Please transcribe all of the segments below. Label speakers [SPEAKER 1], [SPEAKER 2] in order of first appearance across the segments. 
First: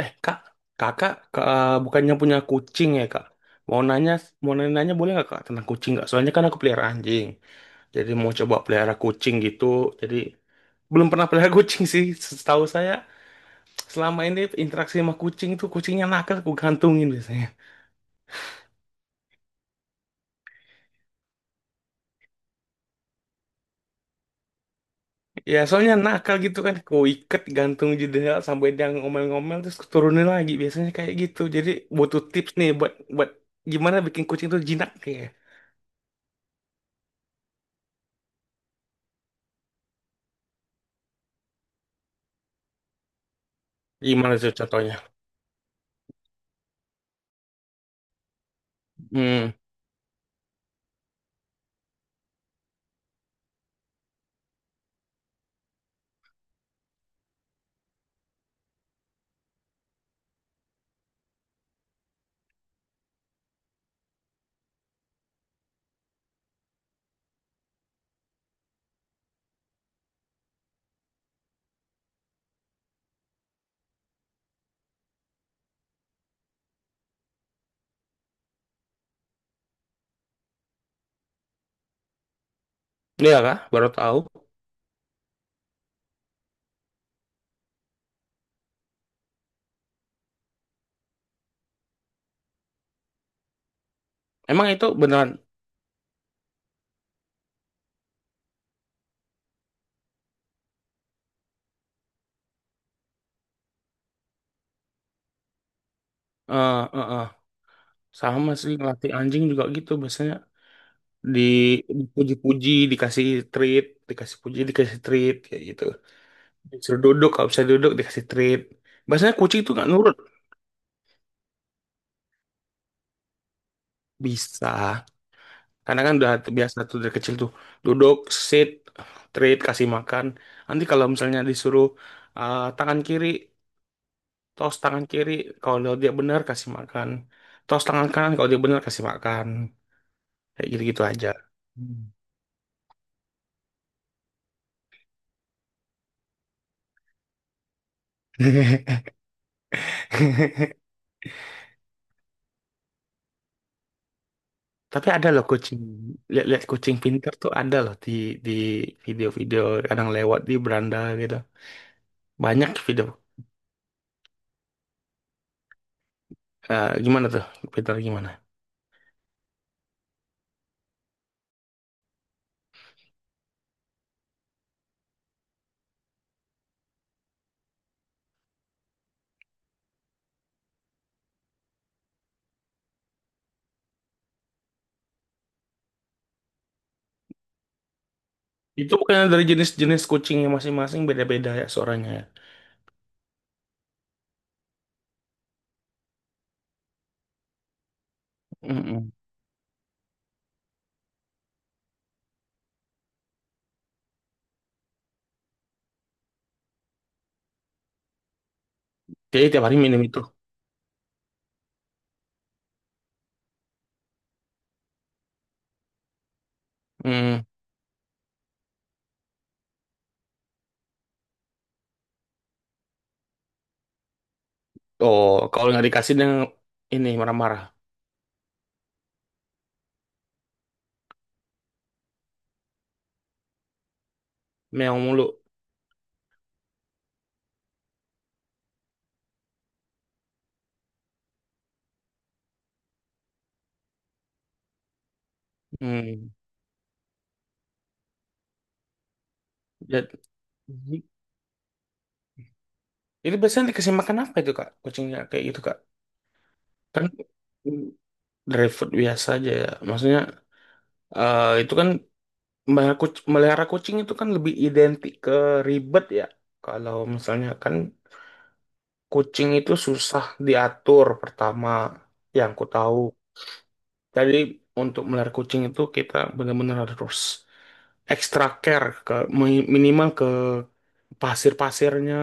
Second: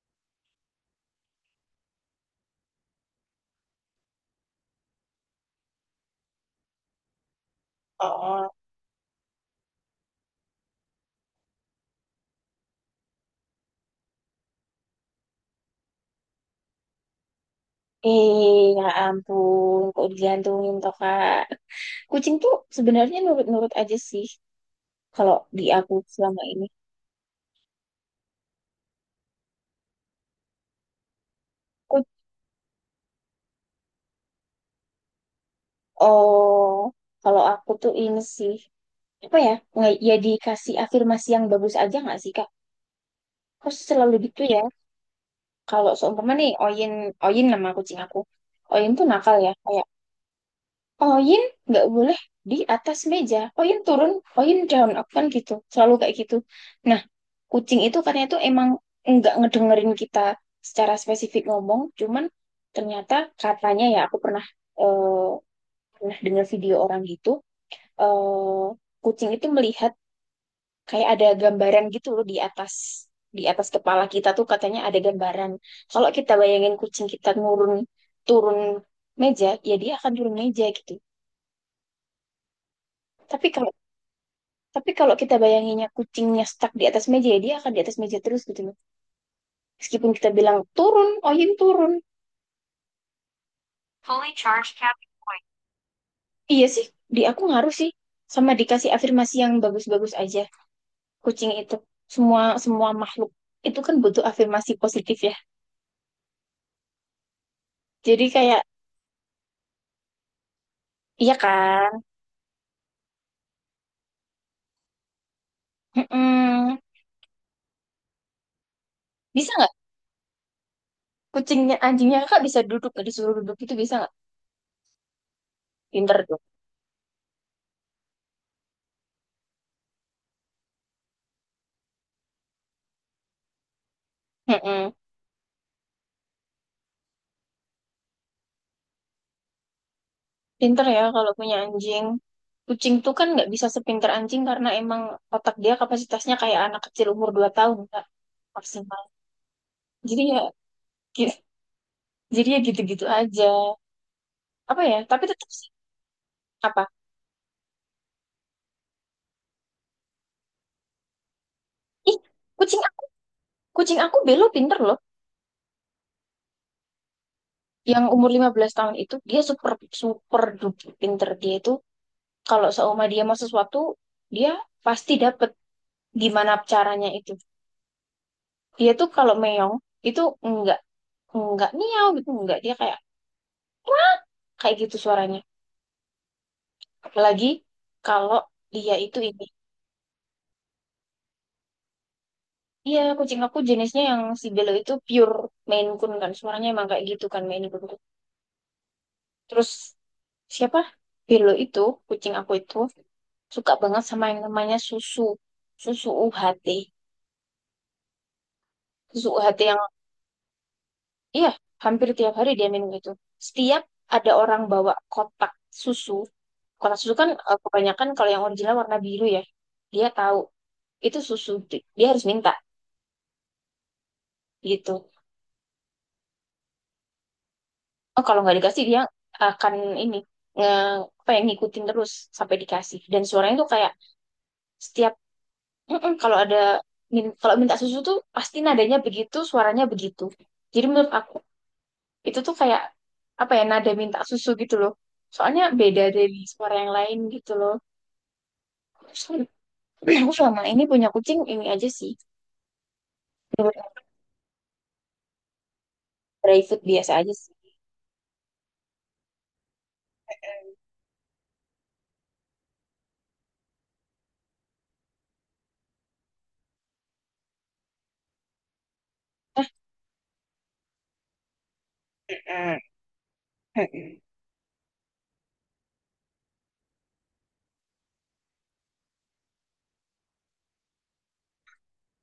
[SPEAKER 1] Eh, Kak, Kakak, Kak, eh, bukannya punya kucing ya, Kak? Mau nanya, mau nanya, boleh nggak, Kak, tentang kucing nggak? Soalnya kan aku pelihara anjing. Jadi mau
[SPEAKER 2] Oh,
[SPEAKER 1] coba pelihara kucing gitu. Jadi belum pernah pelihara kucing sih. Setahu saya, selama ini interaksi sama kucing itu kucingnya nakal, aku gantungin biasanya.
[SPEAKER 2] ya ampun, kok digantungin toh, Kak. Kucing tuh sebenarnya nurut-nurut aja sih kalau
[SPEAKER 1] Ya,
[SPEAKER 2] di aku
[SPEAKER 1] soalnya nakal
[SPEAKER 2] selama
[SPEAKER 1] gitu
[SPEAKER 2] ini.
[SPEAKER 1] kan, aku ikat gantung jendela sampai dia ngomel-ngomel terus aku turunin lagi. Biasanya kayak gitu. Jadi
[SPEAKER 2] Ku-
[SPEAKER 1] butuh tips nih buat buat gimana bikin kucing itu jinak kayak.
[SPEAKER 2] oh, kalau aku tuh ini sih apa ya? Nggak, ya dikasih afirmasi yang bagus aja nggak sih, Kak? Kok selalu
[SPEAKER 1] Gimana
[SPEAKER 2] gitu
[SPEAKER 1] tuh
[SPEAKER 2] ya?
[SPEAKER 1] contohnya?
[SPEAKER 2] Kalau seumpama nih Oyin, Oyin nama kucing aku. Oyin tuh nakal ya,
[SPEAKER 1] Hmm.
[SPEAKER 2] kayak Oyin nggak boleh di atas meja. Oyin turun, Oyin down. Aku kan gitu, selalu kayak gitu. Nah, kucing itu katanya itu emang nggak ngedengerin kita secara spesifik ngomong, cuman ternyata katanya ya aku eh, pernah dengar video orang gitu, eh, kucing itu melihat kayak ada gambaran gitu loh di atas kepala kita tuh katanya ada gambaran. Kalau kita bayangin kucing kita turun turun meja, ya dia akan turun meja gitu.
[SPEAKER 1] Iya
[SPEAKER 2] Tapi
[SPEAKER 1] kah?
[SPEAKER 2] kalau
[SPEAKER 1] Baru tahu.
[SPEAKER 2] Tapi kalau kita bayanginnya kucingnya stuck di atas meja, ya dia akan di atas meja terus gitu loh. Meskipun kita bilang turun, Oyun turun. Fully
[SPEAKER 1] Emang
[SPEAKER 2] charged
[SPEAKER 1] itu
[SPEAKER 2] cat.
[SPEAKER 1] beneran
[SPEAKER 2] Iya sih, di aku ngaruh sih. Sama dikasih afirmasi yang bagus-bagus aja. Kucing itu, semua semua makhluk itu kan butuh afirmasi positif ya.
[SPEAKER 1] eh eh, eh.
[SPEAKER 2] Jadi
[SPEAKER 1] Sama
[SPEAKER 2] kayak,
[SPEAKER 1] sih ngelatih anjing juga gitu biasanya
[SPEAKER 2] iya
[SPEAKER 1] di
[SPEAKER 2] kan?
[SPEAKER 1] dipuji-puji, dikasih treat, dikasih puji, dikasih treat kayak gitu.
[SPEAKER 2] Mm-mm.
[SPEAKER 1] Disuruh duduk, kalau bisa duduk dikasih treat. Biasanya
[SPEAKER 2] Bisa
[SPEAKER 1] kucing
[SPEAKER 2] nggak
[SPEAKER 1] itu nggak nurut.
[SPEAKER 2] anjingnya kakak bisa duduk, nggak disuruh duduk itu bisa nggak?
[SPEAKER 1] Bisa. Karena kan
[SPEAKER 2] Pinter
[SPEAKER 1] udah
[SPEAKER 2] tuh.
[SPEAKER 1] biasa tuh dari kecil tuh duduk, sit, treat, kasih makan. Nanti kalau misalnya disuruh tangan kiri, tos
[SPEAKER 2] Mm-mm.
[SPEAKER 1] tangan kiri, kalau dia benar kasih makan. Tos tangan kanan kalau dia benar kasih makan. Kayak
[SPEAKER 2] Pinter ya
[SPEAKER 1] gitu-gitu aja.
[SPEAKER 2] kalau punya
[SPEAKER 1] Hmm.
[SPEAKER 2] anjing. Kucing tuh kan nggak bisa sepinter anjing karena emang otak dia kapasitasnya kayak anak kecil umur 2 tahun Kak, maksimal. Jadi ya gi- jadi ya gitu-gitu aja. Apa ya?
[SPEAKER 1] Tapi
[SPEAKER 2] Tapi
[SPEAKER 1] ada loh
[SPEAKER 2] tetap sih
[SPEAKER 1] kucing, lihat-lihat
[SPEAKER 2] apa?
[SPEAKER 1] kucing pintar tuh ada loh di video-video kadang lewat di beranda gitu.
[SPEAKER 2] Ih,
[SPEAKER 1] Banyak
[SPEAKER 2] kucing aku,
[SPEAKER 1] video.
[SPEAKER 2] kucing aku Belo pinter loh.
[SPEAKER 1] Eh, gimana tuh? Pintar
[SPEAKER 2] Yang
[SPEAKER 1] gimana?
[SPEAKER 2] umur 15 tahun itu dia super super duper pinter dia itu kalau seumur dia mau sesuatu dia pasti dapet gimana caranya itu. Dia tuh kalau meong itu enggak miau gitu enggak dia kayak kayak gitu suaranya. Apalagi kalau
[SPEAKER 1] Itu
[SPEAKER 2] dia itu
[SPEAKER 1] bukannya
[SPEAKER 2] ini.
[SPEAKER 1] dari jenis-jenis kucingnya masing-masing beda-beda ya suaranya ya.
[SPEAKER 2] Iya, kucing aku jenisnya yang si Belo itu pure Maine Coon kan. Suaranya emang kayak gitu kan Maine Coon.
[SPEAKER 1] Mm-mm.
[SPEAKER 2] Terus siapa? Belo itu, kucing aku itu suka banget sama yang namanya susu. Susu UHT. Susu
[SPEAKER 1] Jadi
[SPEAKER 2] UHT
[SPEAKER 1] tiap hari
[SPEAKER 2] yang
[SPEAKER 1] minum itu.
[SPEAKER 2] iya, hampir tiap hari dia minum itu. Setiap ada orang bawa kotak susu. Kotak susu kan
[SPEAKER 1] Mm.
[SPEAKER 2] kebanyakan kalau yang original warna biru ya. Dia tahu itu susu. Dia harus minta gitu.
[SPEAKER 1] Oh, kalau nggak dikasih dia ini marah-marah.
[SPEAKER 2] Oh, kalau nggak dikasih dia akan ini nge apa ya, ngikutin terus sampai dikasih. Dan suaranya tuh kayak
[SPEAKER 1] Meong
[SPEAKER 2] setiap
[SPEAKER 1] mulu.
[SPEAKER 2] "Mm-mm," kalau ada kalau minta susu tuh pasti nadanya begitu, suaranya begitu. Jadi menurut aku itu tuh kayak apa ya nada minta susu gitu loh. Soalnya beda
[SPEAKER 1] Hmm.
[SPEAKER 2] dari suara yang lain gitu loh. Terus
[SPEAKER 1] Ya,
[SPEAKER 2] aku selama ini punya kucing ini aja sih.
[SPEAKER 1] itu biasanya
[SPEAKER 2] Menurut
[SPEAKER 1] dikasih
[SPEAKER 2] aku
[SPEAKER 1] makan apa itu, Kak? Kucingnya kayak gitu, Kak.
[SPEAKER 2] Private
[SPEAKER 1] Kan
[SPEAKER 2] biasa aja sih.
[SPEAKER 1] dry food biasa aja ya. Maksudnya itu kan melihara kuc- melihara kucing, itu kan lebih identik ke ribet ya. Kalau misalnya kan kucing
[SPEAKER 2] Ah,
[SPEAKER 1] itu susah diatur pertama yang ku tahu. Jadi untuk melihara kucing itu kita benar-benar harus extra care ke mi- minimal ke pasir-pasirnya,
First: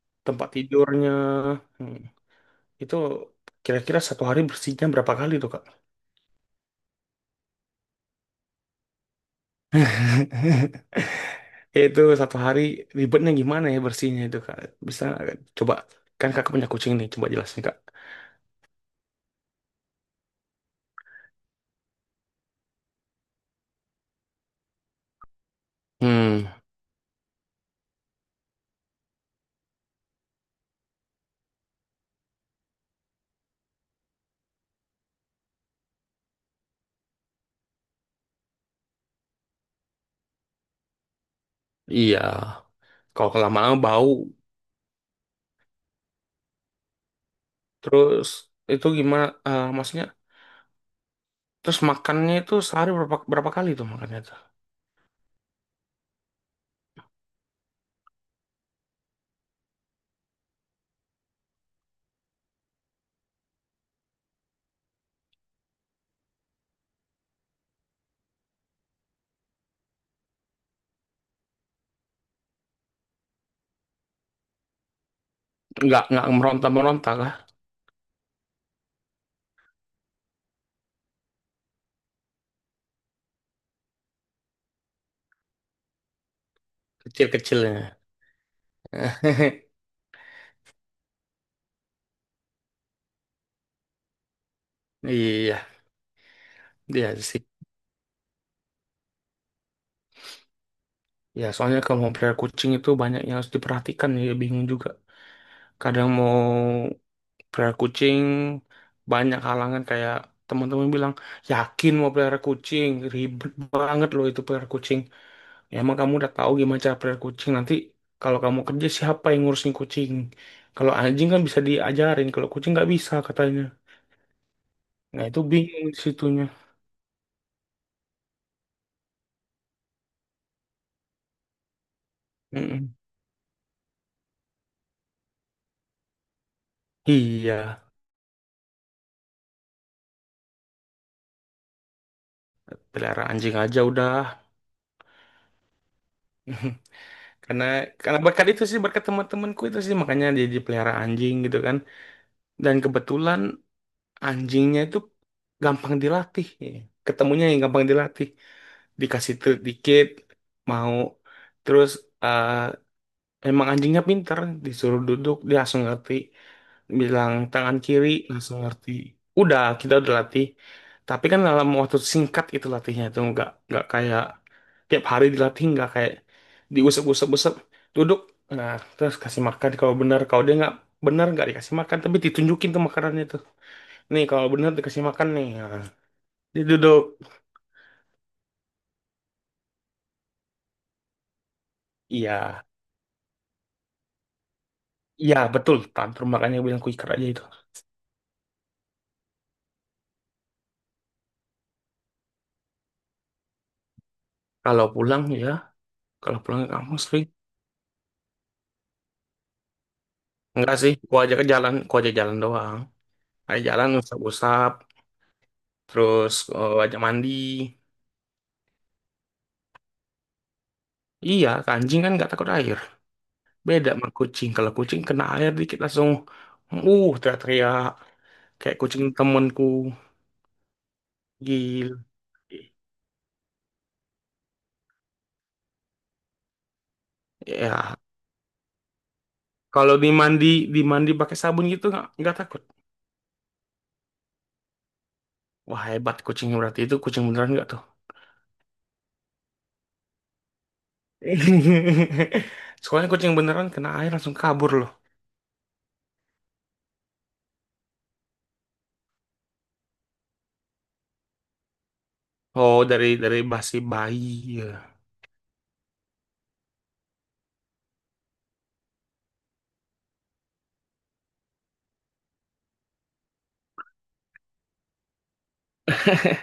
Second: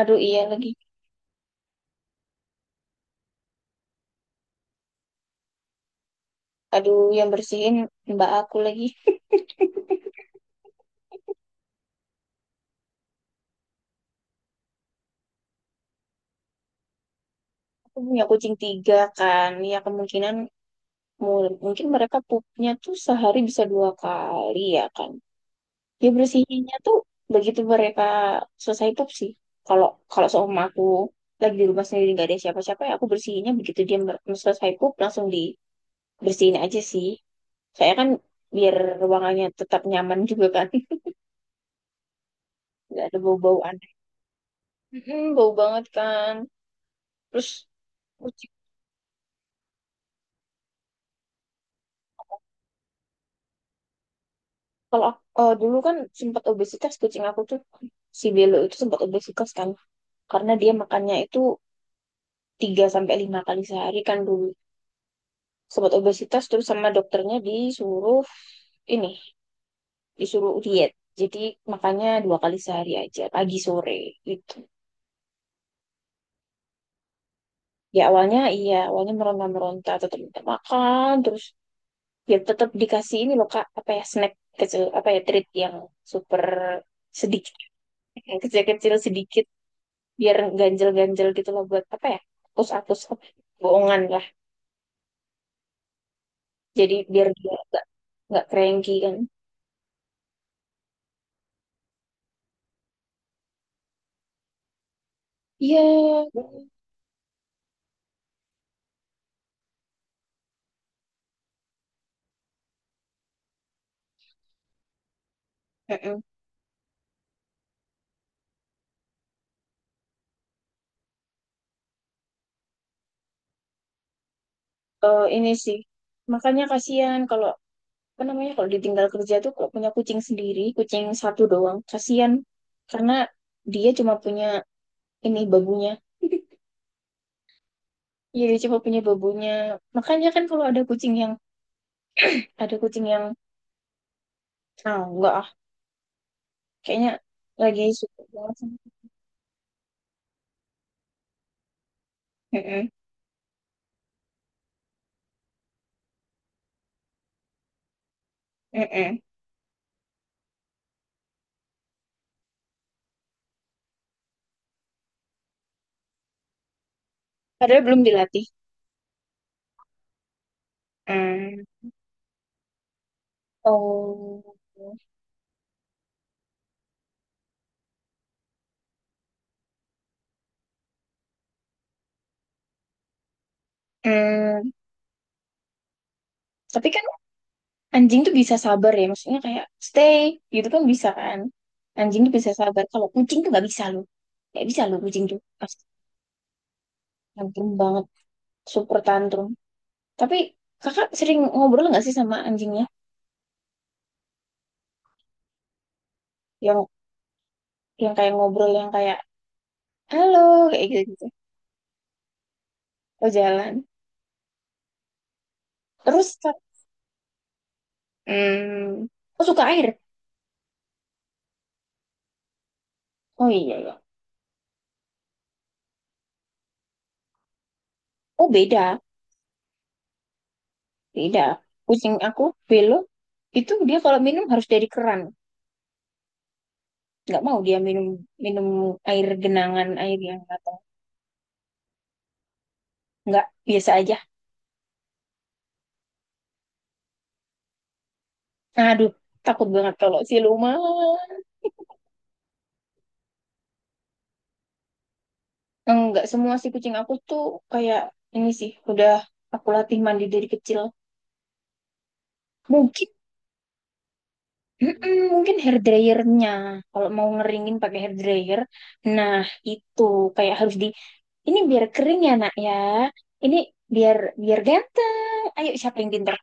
[SPEAKER 2] aduh iya
[SPEAKER 1] tempat
[SPEAKER 2] lagi.
[SPEAKER 1] tidurnya. Hmm, itu kira-kira satu hari bersihnya berapa kali tuh, Kak?
[SPEAKER 2] Aduh yang bersihin mbak aku lagi.
[SPEAKER 1] Ya, itu satu hari ribetnya gimana ya bersihnya itu, kak, bisa nggak, Kak? Coba, kan kakak punya kucing nih, coba jelasin, kak.
[SPEAKER 2] Aku punya kucing tiga kan ya kemungkinan Mungkin mereka pupnya tuh sehari bisa dua kali ya kan. Ya
[SPEAKER 1] Hmm,
[SPEAKER 2] bersihinnya tuh begitu mereka selesai pup sih. Kalau kalau seumpama aku lagi di rumah sendiri nggak ada siapa-siapa ya aku bersihinnya begitu dia selesai pup langsung dibersihin aja sih. Saya kan biar ruangannya tetap nyaman juga kan.
[SPEAKER 1] iya,
[SPEAKER 2] Nggak ada
[SPEAKER 1] kalau
[SPEAKER 2] bau-bau
[SPEAKER 1] lama-lama
[SPEAKER 2] aneh.
[SPEAKER 1] bau.
[SPEAKER 2] Mm-mm, bau banget kan. Terus
[SPEAKER 1] Terus
[SPEAKER 2] kucing
[SPEAKER 1] itu gimana, maksudnya terus makannya itu sehari berapa berapa kali tuh makannya tuh
[SPEAKER 2] dulu kan sempat obesitas kucing aku tuh si Belo itu sempat obesitas kan karena dia makannya itu tiga sampai lima kali sehari kan dulu sobat obesitas terus sama dokternya disuruh ini disuruh diet jadi makanya dua kali sehari aja pagi sore gitu.
[SPEAKER 1] nggak meronta meronta kah?
[SPEAKER 2] Ya awalnya iya awalnya meronta-meronta tetap minta makan terus ya tetap dikasih ini loh kak apa ya snack kecil apa ya treat yang super
[SPEAKER 1] Kecil
[SPEAKER 2] sedikit
[SPEAKER 1] kecilnya.
[SPEAKER 2] yang kecil-kecil sedikit biar ganjel-ganjel gitu loh buat apa ya hapus-hapus bohongan lah
[SPEAKER 1] Iya.
[SPEAKER 2] jadi
[SPEAKER 1] Iya
[SPEAKER 2] biar
[SPEAKER 1] sih,
[SPEAKER 2] dia nggak cranky kan
[SPEAKER 1] ya soalnya kalau mau pelihara kucing itu banyak yang harus diperhatikan ya, bingung juga.
[SPEAKER 2] iya.
[SPEAKER 1] Kadang mau pelihara kucing banyak halangan kayak teman-teman bilang, yakin mau pelihara kucing? Ribet banget loh itu pelihara kucing. Ya, emang kamu
[SPEAKER 2] Mm-mm.
[SPEAKER 1] udah tahu gimana cara pelihara kucing nanti kalau kamu kerja siapa yang ngurusin kucing? Kalau anjing kan bisa diajarin, kalau kucing nggak bisa katanya.
[SPEAKER 2] Eh,
[SPEAKER 1] Nah, itu
[SPEAKER 2] ini sih
[SPEAKER 1] bingung di situnya.
[SPEAKER 2] makanya kasihan kalau apa namanya kalau ditinggal kerja tuh kalau punya kucing sendiri kucing satu doang kasihan
[SPEAKER 1] Mm-mm.
[SPEAKER 2] karena dia cuma punya ini babunya.
[SPEAKER 1] Iya,
[SPEAKER 2] Iya, dia cuma punya babunya. Makanya kan kalau ada kucing yang ada kucing
[SPEAKER 1] pelihara
[SPEAKER 2] yang
[SPEAKER 1] anjing aja udah.
[SPEAKER 2] ah enggak ah kayaknya
[SPEAKER 1] karena
[SPEAKER 2] lagi
[SPEAKER 1] karena
[SPEAKER 2] suka
[SPEAKER 1] berkat
[SPEAKER 2] banget
[SPEAKER 1] itu
[SPEAKER 2] sama.
[SPEAKER 1] sih, berkat teman-temanku itu sih makanya dia dipelihara anjing gitu kan. Dan
[SPEAKER 2] Mm-mm,
[SPEAKER 1] kebetulan anjingnya itu gampang dilatih ya. Ketemunya yang gampang dilatih,
[SPEAKER 2] mm-mm.
[SPEAKER 1] dikasih treat dikit mau terus. eh, Emang anjingnya pinter, disuruh duduk dia langsung ngerti, bilang tangan
[SPEAKER 2] Padahal belum
[SPEAKER 1] kiri
[SPEAKER 2] dilatih.
[SPEAKER 1] langsung ngerti. Udah kita udah latih, tapi kan dalam
[SPEAKER 2] Mm.
[SPEAKER 1] waktu singkat itu latihnya itu nggak kayak
[SPEAKER 2] Oh.
[SPEAKER 1] tiap hari dilatih, nggak kayak diusap-usap-usap, duduk, nah, terus kasih makan kalau benar, kalau dia nggak benar nggak dikasih makan tapi ditunjukin tuh makanannya tuh. Nih kalau
[SPEAKER 2] Mm.
[SPEAKER 1] bener dikasih makan nih. Ya. Dia
[SPEAKER 2] Tapi
[SPEAKER 1] duduk.
[SPEAKER 2] kan anjing tuh bisa sabar ya, maksudnya kayak stay gitu kan bisa kan. Anjing tuh bisa
[SPEAKER 1] Iya.
[SPEAKER 2] sabar, kalau kucing tuh nggak bisa loh. Nggak bisa loh kucing
[SPEAKER 1] Iya
[SPEAKER 2] tuh,
[SPEAKER 1] betul.
[SPEAKER 2] pasti
[SPEAKER 1] Tantrum, makanya gue bilang quicker aja itu.
[SPEAKER 2] tantrum banget, super tantrum. Tapi kakak sering ngobrol nggak sih sama anjingnya?
[SPEAKER 1] Kalau pulang ya. Kalau pulang ke
[SPEAKER 2] Yang
[SPEAKER 1] kampus sih.
[SPEAKER 2] yang kayak ngobrol yang kayak halo
[SPEAKER 1] Enggak
[SPEAKER 2] kayak
[SPEAKER 1] sih. Gue
[SPEAKER 2] gitu-gitu.
[SPEAKER 1] ajak ke jalan. Gue ajak jalan doang.
[SPEAKER 2] Oh,
[SPEAKER 1] Ajak
[SPEAKER 2] jalan.
[SPEAKER 1] jalan usap-usap.
[SPEAKER 2] Terus
[SPEAKER 1] Terus
[SPEAKER 2] Kak,
[SPEAKER 1] ajak mandi.
[SPEAKER 2] hmm, oh suka air.
[SPEAKER 1] Iya. Anjing kan nggak takut air.
[SPEAKER 2] Oh, iya
[SPEAKER 1] Beda
[SPEAKER 2] iya.
[SPEAKER 1] sama kucing. Kalau kucing kena air dikit langsung. Uh, teriak-teriak.
[SPEAKER 2] Oh,
[SPEAKER 1] Kayak
[SPEAKER 2] beda,
[SPEAKER 1] kucing temenku.
[SPEAKER 2] beda.
[SPEAKER 1] Gil.
[SPEAKER 2] Kucing aku Belo itu dia kalau minum harus dari keran. Nggak mau dia
[SPEAKER 1] Ya.
[SPEAKER 2] minum minum air genangan
[SPEAKER 1] Kalau
[SPEAKER 2] air yang.
[SPEAKER 1] dimandi, dimandi pakai sabun gitu nggak takut.
[SPEAKER 2] Enggak, biasa aja.
[SPEAKER 1] Wah, hebat kucing, berarti itu kucing beneran nggak tuh?
[SPEAKER 2] Aduh, takut banget kalau siluman.
[SPEAKER 1] Soalnya kucing beneran kena air langsung kabur loh.
[SPEAKER 2] Enggak, semua sih kucing aku tuh kayak ini sih, udah aku latih mandi dari kecil.
[SPEAKER 1] Oh,
[SPEAKER 2] Mungkin,
[SPEAKER 1] dari basi bayi. Ya.
[SPEAKER 2] mm-mm, mungkin hair dryernya. Kalau mau ngeringin pakai hair dryer, nah itu kayak harus ini biar kering ya nak ya. Ini biar biar ganteng. Ayo siapa yang pintar?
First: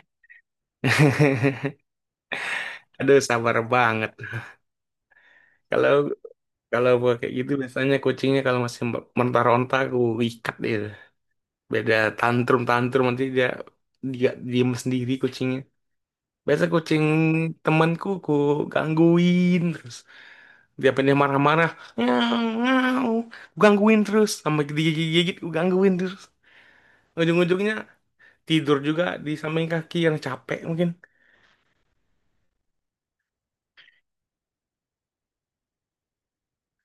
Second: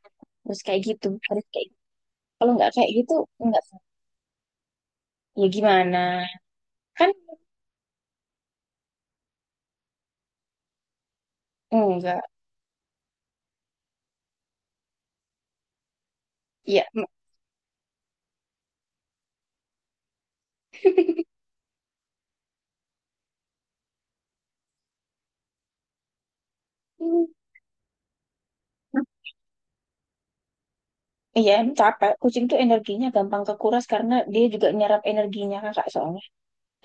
[SPEAKER 2] Terus kayak gitu, harus kayak gitu. Kalau nggak kayak gitu,
[SPEAKER 1] Aduh, sabar
[SPEAKER 2] enggak.
[SPEAKER 1] banget.
[SPEAKER 2] Ya
[SPEAKER 1] Kalau
[SPEAKER 2] gimana?
[SPEAKER 1] kalau gua
[SPEAKER 2] Kan
[SPEAKER 1] kayak gitu biasanya kucingnya kalau masih mentah-ronta aku ikat dia. Beda,
[SPEAKER 2] enggak.
[SPEAKER 1] tantrum tantrum nanti dia dia diem sendiri kucingnya. Biasa
[SPEAKER 2] Ya,
[SPEAKER 1] kucing temanku ku gangguin terus. Dia pengen marah-marah. Nyau, nyau. Gangguin terus. Sampai digigit-gigit, gangguin terus. Ujung-ujungnya tidur juga di samping kaki yang capek mungkin.
[SPEAKER 2] iya, emang capek. Kucing tuh energinya gampang kekuras karena dia juga nyerap energinya kakak soalnya.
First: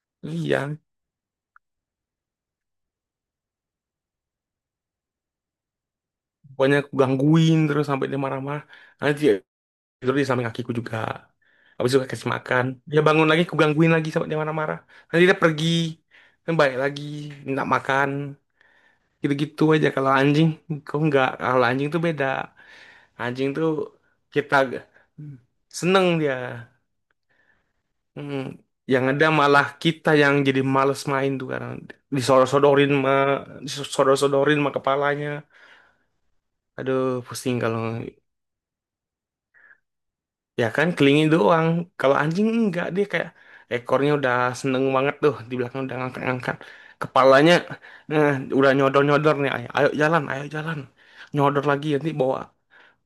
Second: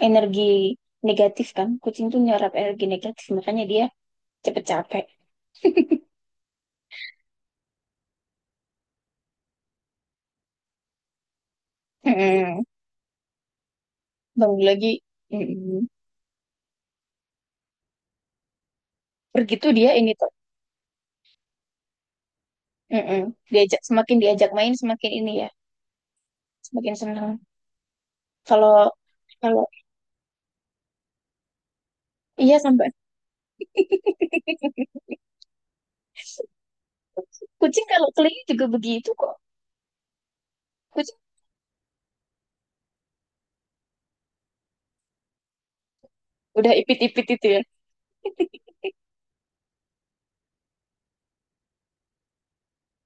[SPEAKER 2] Energi
[SPEAKER 1] Iya,
[SPEAKER 2] negatif kan. Kucing tuh nyerap energi negatif, makanya dia cepet capek.
[SPEAKER 1] pokoknya aku gangguin terus sampai dia marah-marah. Nanti dia tidur di samping kakiku juga. Habis itu aku kasih makan.
[SPEAKER 2] Mm-mm.
[SPEAKER 1] Dia bangun lagi, aku gangguin lagi sampai dia
[SPEAKER 2] Bangun
[SPEAKER 1] marah-marah.
[SPEAKER 2] lagi.
[SPEAKER 1] Nanti dia pergi.
[SPEAKER 2] Mm-mm.
[SPEAKER 1] Dan balik lagi, minta makan. Gitu-gitu
[SPEAKER 2] Begitu
[SPEAKER 1] aja
[SPEAKER 2] dia ini
[SPEAKER 1] kalau
[SPEAKER 2] tuh.
[SPEAKER 1] anjing. Kok enggak? Kalau anjing tuh beda.
[SPEAKER 2] Mm-mm.
[SPEAKER 1] Anjing tuh
[SPEAKER 2] Diajak, semakin diajak
[SPEAKER 1] kita
[SPEAKER 2] main, semakin ini ya.
[SPEAKER 1] seneng dia.
[SPEAKER 2] Semakin senang.
[SPEAKER 1] Mm,
[SPEAKER 2] Kalau,
[SPEAKER 1] yang ada
[SPEAKER 2] kalau,
[SPEAKER 1] malah kita yang jadi males main tuh karena
[SPEAKER 2] iya
[SPEAKER 1] disodor-sodorin
[SPEAKER 2] sampai.
[SPEAKER 1] mah disodor-sodorin mah kepalanya. Aduh, pusing kalau
[SPEAKER 2] Kucing kalau keliling juga begitu kok.
[SPEAKER 1] ya kan
[SPEAKER 2] Kucing
[SPEAKER 1] kelingin doang. Kalau anjing enggak, dia kayak ekornya udah seneng banget tuh di belakang udah ngangkat-ngangkat.
[SPEAKER 2] udah ipit-ipit itu
[SPEAKER 1] Kepalanya,
[SPEAKER 2] ya.
[SPEAKER 1] nah, udah nyodor-nyodor nih. Ayo, ayo jalan, ayo jalan. Nyodor lagi nanti bawa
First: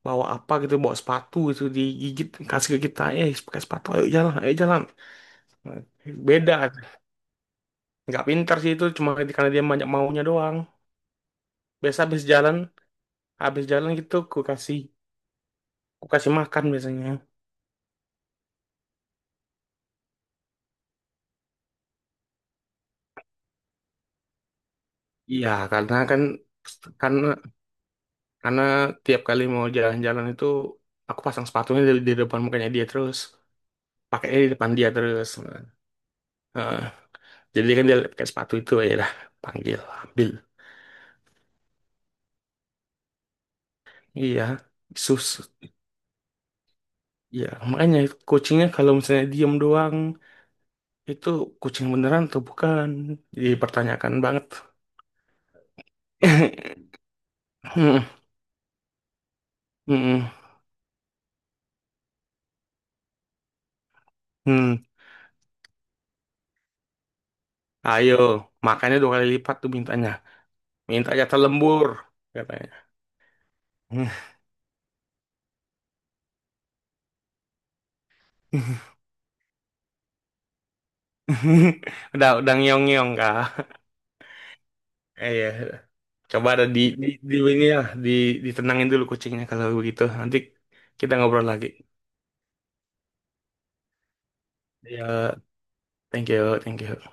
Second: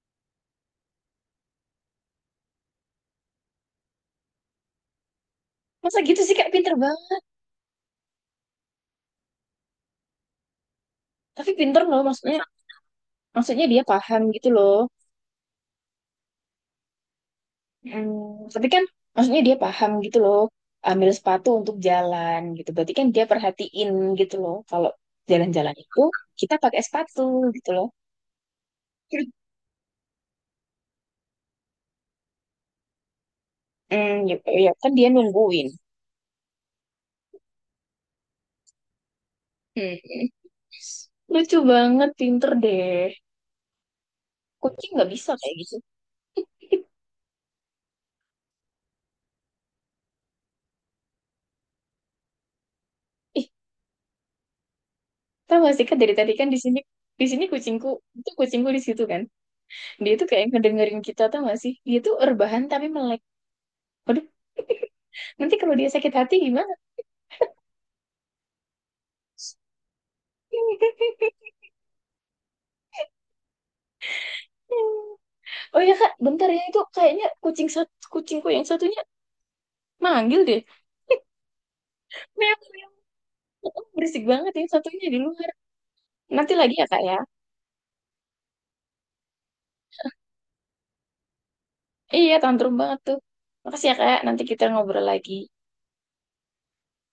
[SPEAKER 1] bawa apa gitu, bawa sepatu itu digigit kasih ke kita. Eh, pakai sepatu, ayo jalan, ayo jalan.
[SPEAKER 2] Masa gitu sih Kak,
[SPEAKER 1] Beda,
[SPEAKER 2] pinter banget.
[SPEAKER 1] nggak pintar sih itu, cuma karena dia banyak maunya doang.
[SPEAKER 2] Tapi pinter loh,
[SPEAKER 1] Biasa habis
[SPEAKER 2] maksudnya,
[SPEAKER 1] jalan, habis
[SPEAKER 2] maksudnya dia
[SPEAKER 1] jalan gitu
[SPEAKER 2] paham gitu loh.
[SPEAKER 1] ku kasih makan biasanya.
[SPEAKER 2] Hmm, tapi kan maksudnya dia paham gitu loh, ambil sepatu untuk jalan gitu. Berarti kan dia perhatiin gitu loh, kalau
[SPEAKER 1] Iya,
[SPEAKER 2] jalan-jalan
[SPEAKER 1] karena
[SPEAKER 2] itu
[SPEAKER 1] kan
[SPEAKER 2] kita pakai sepatu
[SPEAKER 1] karena
[SPEAKER 2] gitu loh.
[SPEAKER 1] karena tiap kali mau jalan-jalan itu aku pasang sepatunya di depan mukanya dia terus,
[SPEAKER 2] Hmm, ya,
[SPEAKER 1] pakainya di
[SPEAKER 2] ya
[SPEAKER 1] depan dia
[SPEAKER 2] kan dia
[SPEAKER 1] terus.
[SPEAKER 2] nungguin.
[SPEAKER 1] Heeh. Jadi kan dia pakai sepatu itu ya lah, panggil,
[SPEAKER 2] Hmm.
[SPEAKER 1] ambil.
[SPEAKER 2] Lucu banget, pinter deh.
[SPEAKER 1] Iya,
[SPEAKER 2] Kucing nggak bisa
[SPEAKER 1] sus.
[SPEAKER 2] kayak gitu.
[SPEAKER 1] Iya, makanya kucingnya kalau misalnya diem doang itu, kucing beneran atau bukan
[SPEAKER 2] Ih,
[SPEAKER 1] dipertanyakan banget.
[SPEAKER 2] tau gak sih kan dari tadi kan di sini kucingku itu kucingku di situ kan. Dia tuh
[SPEAKER 1] Mm-mm.
[SPEAKER 2] kayak ngedengerin kita tau gak sih? Dia tuh rebahan tapi melek. Waduh,
[SPEAKER 1] Hmm.
[SPEAKER 2] nanti kalau dia sakit hati gimana?
[SPEAKER 1] Ayo, makanya 2 kali lipat tuh mintanya. Minta jatah lembur, katanya.
[SPEAKER 2] Oh iya kak, bentar ya itu kayaknya kucing satu, kucingku yang satunya manggil deh.
[SPEAKER 1] Udah
[SPEAKER 2] Meow, meow.
[SPEAKER 1] ngeong-ngeong, Kak.
[SPEAKER 2] Oh, berisik banget yang satunya di
[SPEAKER 1] Eh, iya.
[SPEAKER 2] luar.
[SPEAKER 1] Coba
[SPEAKER 2] Nanti
[SPEAKER 1] ada
[SPEAKER 2] lagi ya kak ya.
[SPEAKER 1] di ini lah, di, ditenangin dulu kucingnya kalau begitu. Nanti kita ngobrol lagi.
[SPEAKER 2] Iya, tantrum banget tuh. Makasih ya kak, nanti kita ngobrol lagi.
[SPEAKER 1] Ya, thank you, thank you.